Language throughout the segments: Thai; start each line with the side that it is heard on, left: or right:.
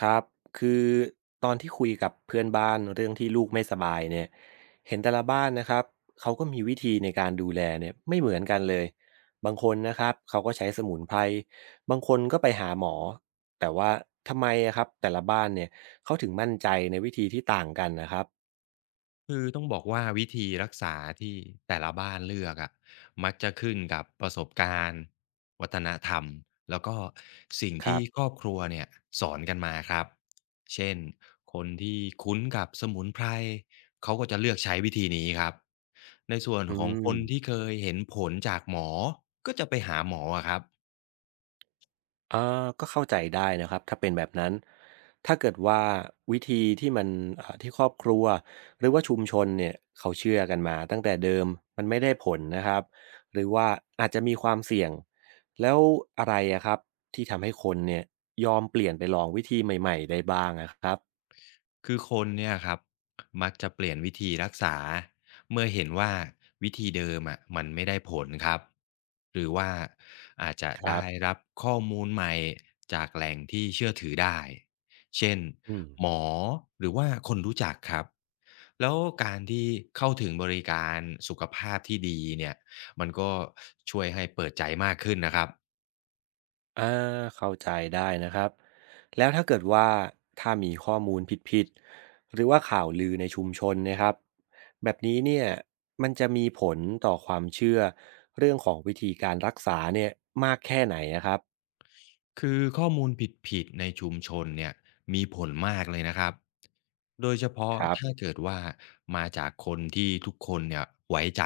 right: ครับ คือตอนที่คุยกับเพื่อนบ้านเรื่องที่ลูกไม่สบายเนี่ยเห็นแต่ละบ้านนะครับเขาก็มีวิธีในการดูแลเนี่ยไม่เหมือนกันเลย บางคนนะครับเขาก็ใช้สมุนไพรบางคนก็ไปหาหมอ แต่ว่าทำไมอะครับแต่ละบ้านเนี่ยเขาถึงมั่นใจในวิธีที่ต่างกันนะครับ
left: คือต้องบอกว่าวิธีรักษาที่แต่ละบ้านเลือกอะมักจะขึ้นกับประสบการณ์วัฒนธรรมแล้วก็สิ่ง
right: ครั
left: ที่ค
right: บ
left: รอบครัวเนี่ยสอนกันมาครับเช่นคนที่คุ้นกับสมุนไพรเขาก็จะเลือกใช้วิธีนี้ครับในส่วน
right: อื
left: ของคนที่
right: ม
left: เคยเห็นผลจากหมอก็จะไปหาหมออะครับ
right: ก็เข้าใจได้นะครับถ้าเป็นแบบนั้นถ้าเกิดว่าวิธีที่มันที่ครอบครัวหรือว่าชุมชนเนี่ยเขาเชื่อกันมาตั้งแต่เดิมมันไม่ได้ผลนะครับหรือว่าอาจจะมีความเสี่ยงแล้วอะไรอะครับที่ทำให้คนเนี่ยยอมเปลี่ยนไปลองวิธีใหม่ๆได้บ้างอะครับ
left: คือคนเนี่ยครับมักจะเปลี่ยนวิธีรักษาเมื่อเห็นว่าวิธีเดิมอะมันไม่ได้ผลครับหรือว่าอาจจะ
right: ครั
left: ได้
right: บ
left: รับข้อมูลใหม่จากแหล่งที่เชื่อถือได้เช่น
right: อืม
left: หมอหรือว่าคนรู้จักครับแล้วการที่เข้าถึงบริการสุขภาพที่ดีเนี่ยมันก็ช่วยให้เปิดใจมากขึ้นนะครับ
right: อ่าเข้าใจได้นะครับแล้วถ้าเกิดว่าถ้ามีข้อมูลผิดๆหรือว่าข่าวลือในชุมชนนะครับแบบนี้เนี่ยมันจะมีผลต่อความเชื่อเรื่องของวิธีการรักษาเนี่ยมากแค่ไหนนะครับ
left: คือข้อมูลผิดๆในชุมชนเนี่ยมีผลมากเลยนะครับ โดยเฉพาะ
right: ครับ
left: ถ้าเกิดว่ามาจากคนที่ทุกคนเนี่ยไว้ใจ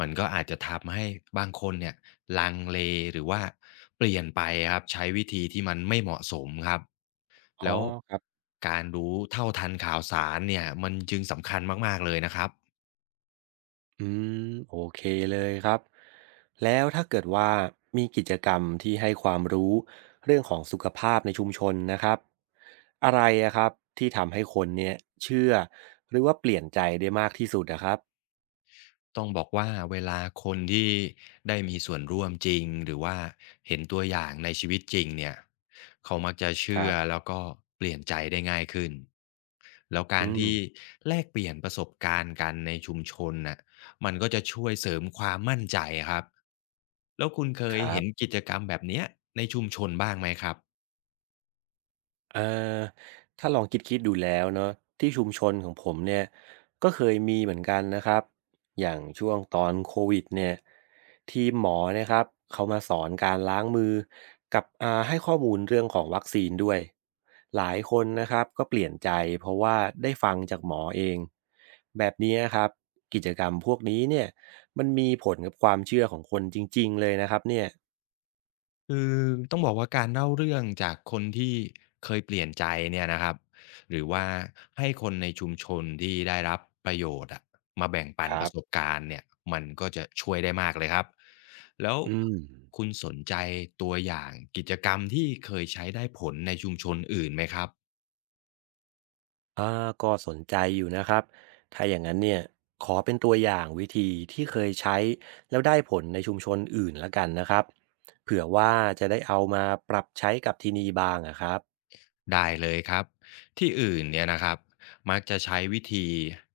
left: มันก็อาจจะทำให้บางคนเนี่ยลังเลหรือว่าเปลี่ยนไปครับใช้วิธีที่มันไม่เหมาะสมครับ
right: อ๋อ
left: แล้ว
right: ครับ
left: การรู้เท่าทันข่าวสารเนี่ยมันจึงสำคัญมากๆเลยนะครับ
right: อืมโอเคเลยครับแล้วถ้าเกิดว่ามีกิจกรรมที่ให้ความรู้เรื่องของสุขภาพในชุมชนนะครับอะไรอะครับที่ทำให้คนเนี่ยเชื่อหรือว่าเปลี่ยนใจได้มากที่สุดอะครับ
left: ต้องบอกว่าเวลาคนที่ได้มีส่วนร่วมจริงหรือว่าเห็นตัวอย่างในชีวิตจริงเนี่ยเขามักจะ
right: ค
left: เชื่
right: รั
left: อ
right: บ
left: แล้วก็เปลี่ยนใจได้ง่ายขึ้นแล้ว
right: อื
left: การ
right: ม
left: ที่แลกเปลี่ยนประสบการณ์กันในชุมชนน่ะมันก็จะช่วยเสริมความมั่นใจครับแล้วคุณเค
right: ค
left: ย
right: รั
left: เห็น
right: บ
left: กิจกรรมแบบเนี้ยในชุมชนบ้างไหมครับ
right: เอ่อถ้าลองคิดๆดูแล้วเนาะที่ชุมชนของผมเนี่ยก็เคยมีเหมือนกันนะครับอย่างช่วงตอนโควิดเนี่ยทีมหมอเนะครับเขามาสอนการล้างมือกับให้ข้อมูลเรื่องของวัคซีนด้วยหลายคนนะครับก็เปลี่ยนใจเพราะว่าได้ฟังจากหมอเองแบบนี้ครับกิจกรรมพวกนี้เนี่ยมันมีผลกับความเชื่อของคนจริงๆเลยนะครับเนี่ย
left: คือต้องบอกว่าการเล่าเรื่องจากคนที่เคยเปลี่ยนใจเนี่ยนะครับหรือว่าให้คนในชุมชนที่ได้รับประโยชน์อะมาแบ่งปั
right: ค
left: นป
right: รับ
left: ระสบการณ์เนี่ยมันก็จะช่วยได้มากเลยครับแล้ว
right: อืม
left: คุณสนใจตัวอย่างกิจกรรมที่เคยใช้ได้ผลในชุมชนอื่นไหมครับ
right: อาก็สนใจอยู่นะครับ ถ้าอย่างนั้นเนี่ยขอเป็นตัวอย่างวิธีที่เคยใช้แล้วได้ผลในชุมชนอื่นแล้วกันนะครับ เผื่อว่าจะได้เอามาปรับใช้กับที่นี่บ้างอะครับ
left: ได้เลยครับที่อื่นเนี่ยนะครับมักจะใช้วิธี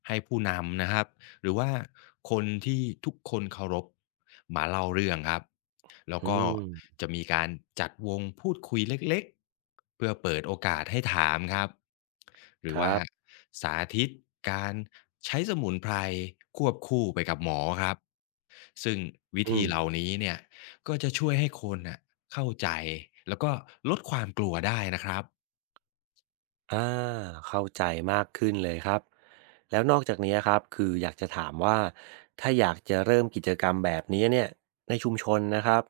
left: ให้ผู้นำนะครับหรือว่าคนที่ทุกคนเคารพมาเล่าเรื่องครับแล้ว
right: อื
left: ก็
right: ม
left: จะมีการจัดวงพูดคุยเล็กๆเพื่อเปิดโอกาสให้ถามครับหรื
right: ค
left: อว่า
right: รับ
left: สาธิตการใช้สมุนไพรควบคู่ไปกับหมอครับซึ่งวิ
right: อื
left: ธี
right: ม
left: เหล่านี้เนี่ยก็จะช่วยให้คนน่ะเข้าใจแล้วก็ลดความกลัวได้นะครับ
right: อาเข้าใจมากขึ้นเลยครับแล้วนอกจากนี้ครับคืออยากจะถามว่าถ้าอยากจะเริ่มกิจกรรมแบบนี้เนี่ยในชุมชนนะครับ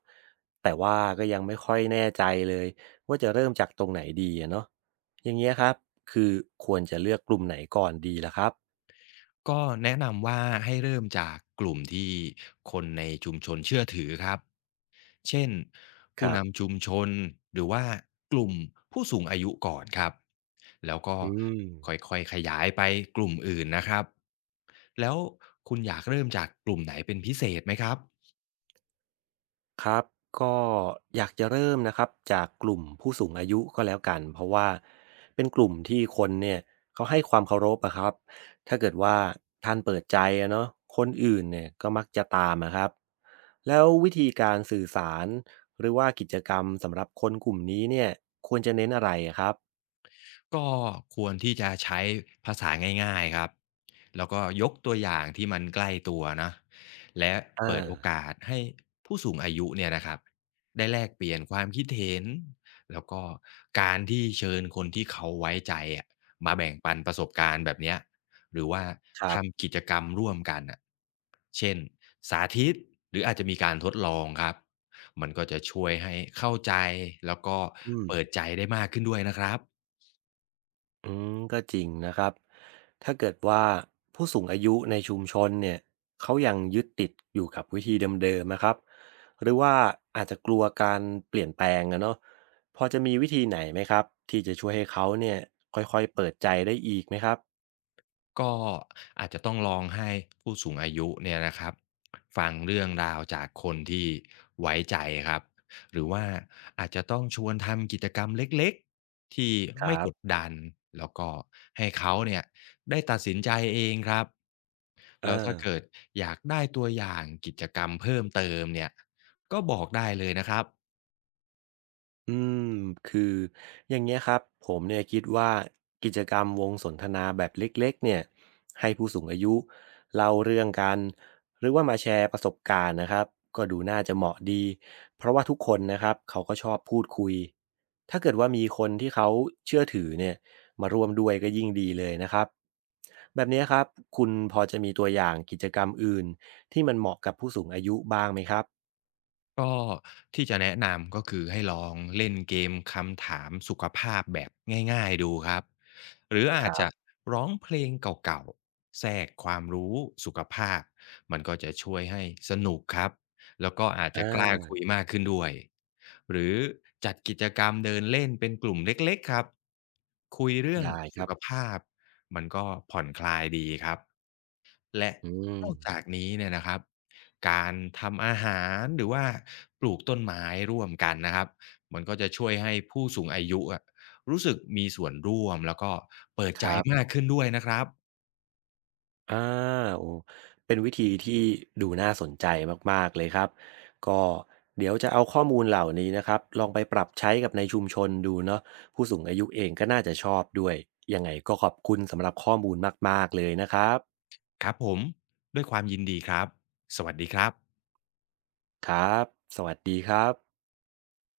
right: แต่ว่าก็ยังไม่ค่อยแน่ใจเลยว่าจะเริ่มจากตรงไหนดีอะเนาะอย่างเงี้ยครับคือควรจะเลือกกลุ่มไหนก่อนดีล่ะครับ
left: ก็แนะนำว่าให้เริ่มจากกลุ่มที่คนในชุมชนเชื่อถือครับเช่น
right: ค
left: ผู้
right: รั
left: นำ
right: บ
left: ชุมชนหรือว่ากลุ่มผู้สูงอายุก่อนครับแล้วก็
right: อืม
left: ค่อยๆขยายไปกลุ่มอื่นนะครับแล้วคุณอยากเริ่มจากกลุ่มไหนเป็นพิเศษไหมครับ
right: ครับก็อยากจะเริ่มนะครับจากกลุ่มผู้สูงอายุก็แล้วกันเพราะว่าเป็นกลุ่มที่คนเนี่ยเขาให้ความเคารพอะครับถ้าเกิดว่าท่านเปิดใจอะเนาะคนอื่นเนี่ยก็มักจะตามอะครับแล้ววิธีการสื่อสารหรือว่ากิจกรรมสำหรับคนกลุ่มนี้เนี่ยควรจะเน้นอะไรอะครับ
left: ก็ควรที่จะใช้ภาษาง่ายๆครับแล้วก็ยกตัวอย่างที่มันใกล้ตัวนะและเปิด
right: อ่า
left: โอกาสให้ผู้สูงอายุเนี่ยนะครับได้แลกเปลี่ยนความคิดเห็นแล้วก็การที่เชิญคนที่เขาไว้ใจอะมาแบ่งปันประสบการณ์แบบเนี้ยหรือว่า
right: ครับ
left: ทำกิจกรรมร่วมกันนะเช่นสาธิตหรืออาจจะมีการทดลองครับมันก็จะช่วยให้เข้าใจแล้วก็
right: อืม
left: เปิดใจได้มากขึ้นด้วยนะครับ
right: อืมก็จริงนะครับ ถ้าเกิดว่าผู้สูงอายุในชุมชนเนี่ยเขายังยึดติดอยู่กับวิธีเดิมๆนะครับ หรือว่าอาจจะกลัวการเปลี่ยนแปลงนะเนาะพอจะมีวิธีไหนไหมครับที่จะช่วยให้เขาเนี่ยค่อยๆเปิดใจได้อีกไหมครับ
left: ก็อาจจะต้องลองให้ผู้สูงอายุเนี่ยนะครับฟังเรื่องราวจากคนที่ไว้ใจครับหรือว่าอาจจะต้องชวนทำกิจกรรมเล็กๆที่
right: ค
left: ไม่
right: รับ
left: กดดันแล้วก็ให้เขาเนี่ยได้ตัดสินใจเองครับ
right: อ่
left: แล้วถ้าเกิ
right: า
left: ดอยากได้ตัวอย่างกิจกรรมเพิ่มเติมเนี่ยก็บอกได้เลยนะครับ
right: อืมคืออย่างเงี้ยครับผมเนี่ยคิดว่ากิจกรรมวงสนทนาแบบเล็กๆเนี่ยให้ผู้สูงอายุเล่าเรื่องกันหรือว่ามาแชร์ประสบการณ์นะครับก็ดูน่าจะเหมาะดีเพราะว่าทุกคนนะครับเขาก็ชอบพูดคุยถ้าเกิดว่ามีคนที่เขาเชื่อถือเนี่ยมาร่วมด้วยก็ยิ่งดีเลยนะครับแบบเนี้ยครับคุณพอจะมีตัวอย่างกิจกรรมอื่นที่มันเหมาะกับผู้สูงอายุบ้างไหมครับ
left: ก็ที่จะแนะนำก็คือให้ลองเล่นเกมคำถามสุขภาพแบบง่ายๆดูครับหรือ
right: ค
left: อาจ
right: รั
left: จะ
right: บ
left: ร้องเพลงเก่าๆแทรกความรู้สุขภาพมันก็จะช่วยให้สนุกครับแล้วก็อาจ
right: อ่
left: จะกล้าคุย
right: า
left: มากขึ้นด้วยหรือจัดกิจกรรมเดินเล่นเป็นกลุ่มเล็กๆครับคุยเรื่อง
right: ได้ค
left: สุ
right: รับ
left: ขภาพมันก็ผ่อนคลายดีครับ และ
right: อืม
left: นอกจากนี้เนี่ยนะครับการทำอาหารหรือว่าปลูกต้นไม้ร่วมกันนะครับมันก็จะช่วยให้ผู้สูงอายุอะรู้สึกมีส่วนร่วมแล้วก็เปิด
right: ค
left: ใจ
right: รับ
left: มากขึ้นด้วยนะครับ
right: อาโอ้เป็นวิธีที่ดูน่าสนใจมากๆ เลยครับ ก็เดี๋ยวจะเอาข้อมูลเหล่านี้นะครับลองไปปรับใช้กับในชุมชนดูเนาะผู้สูงอายุเองก็น่าจะชอบด้วย ยังไงก็ขอบคุณสำหรับข้อมูลมากๆ เลยนะครับ
left: ครับผมด้วยความยินดีครับสวัสดีครับ
right: ครับ สวัสดีครับ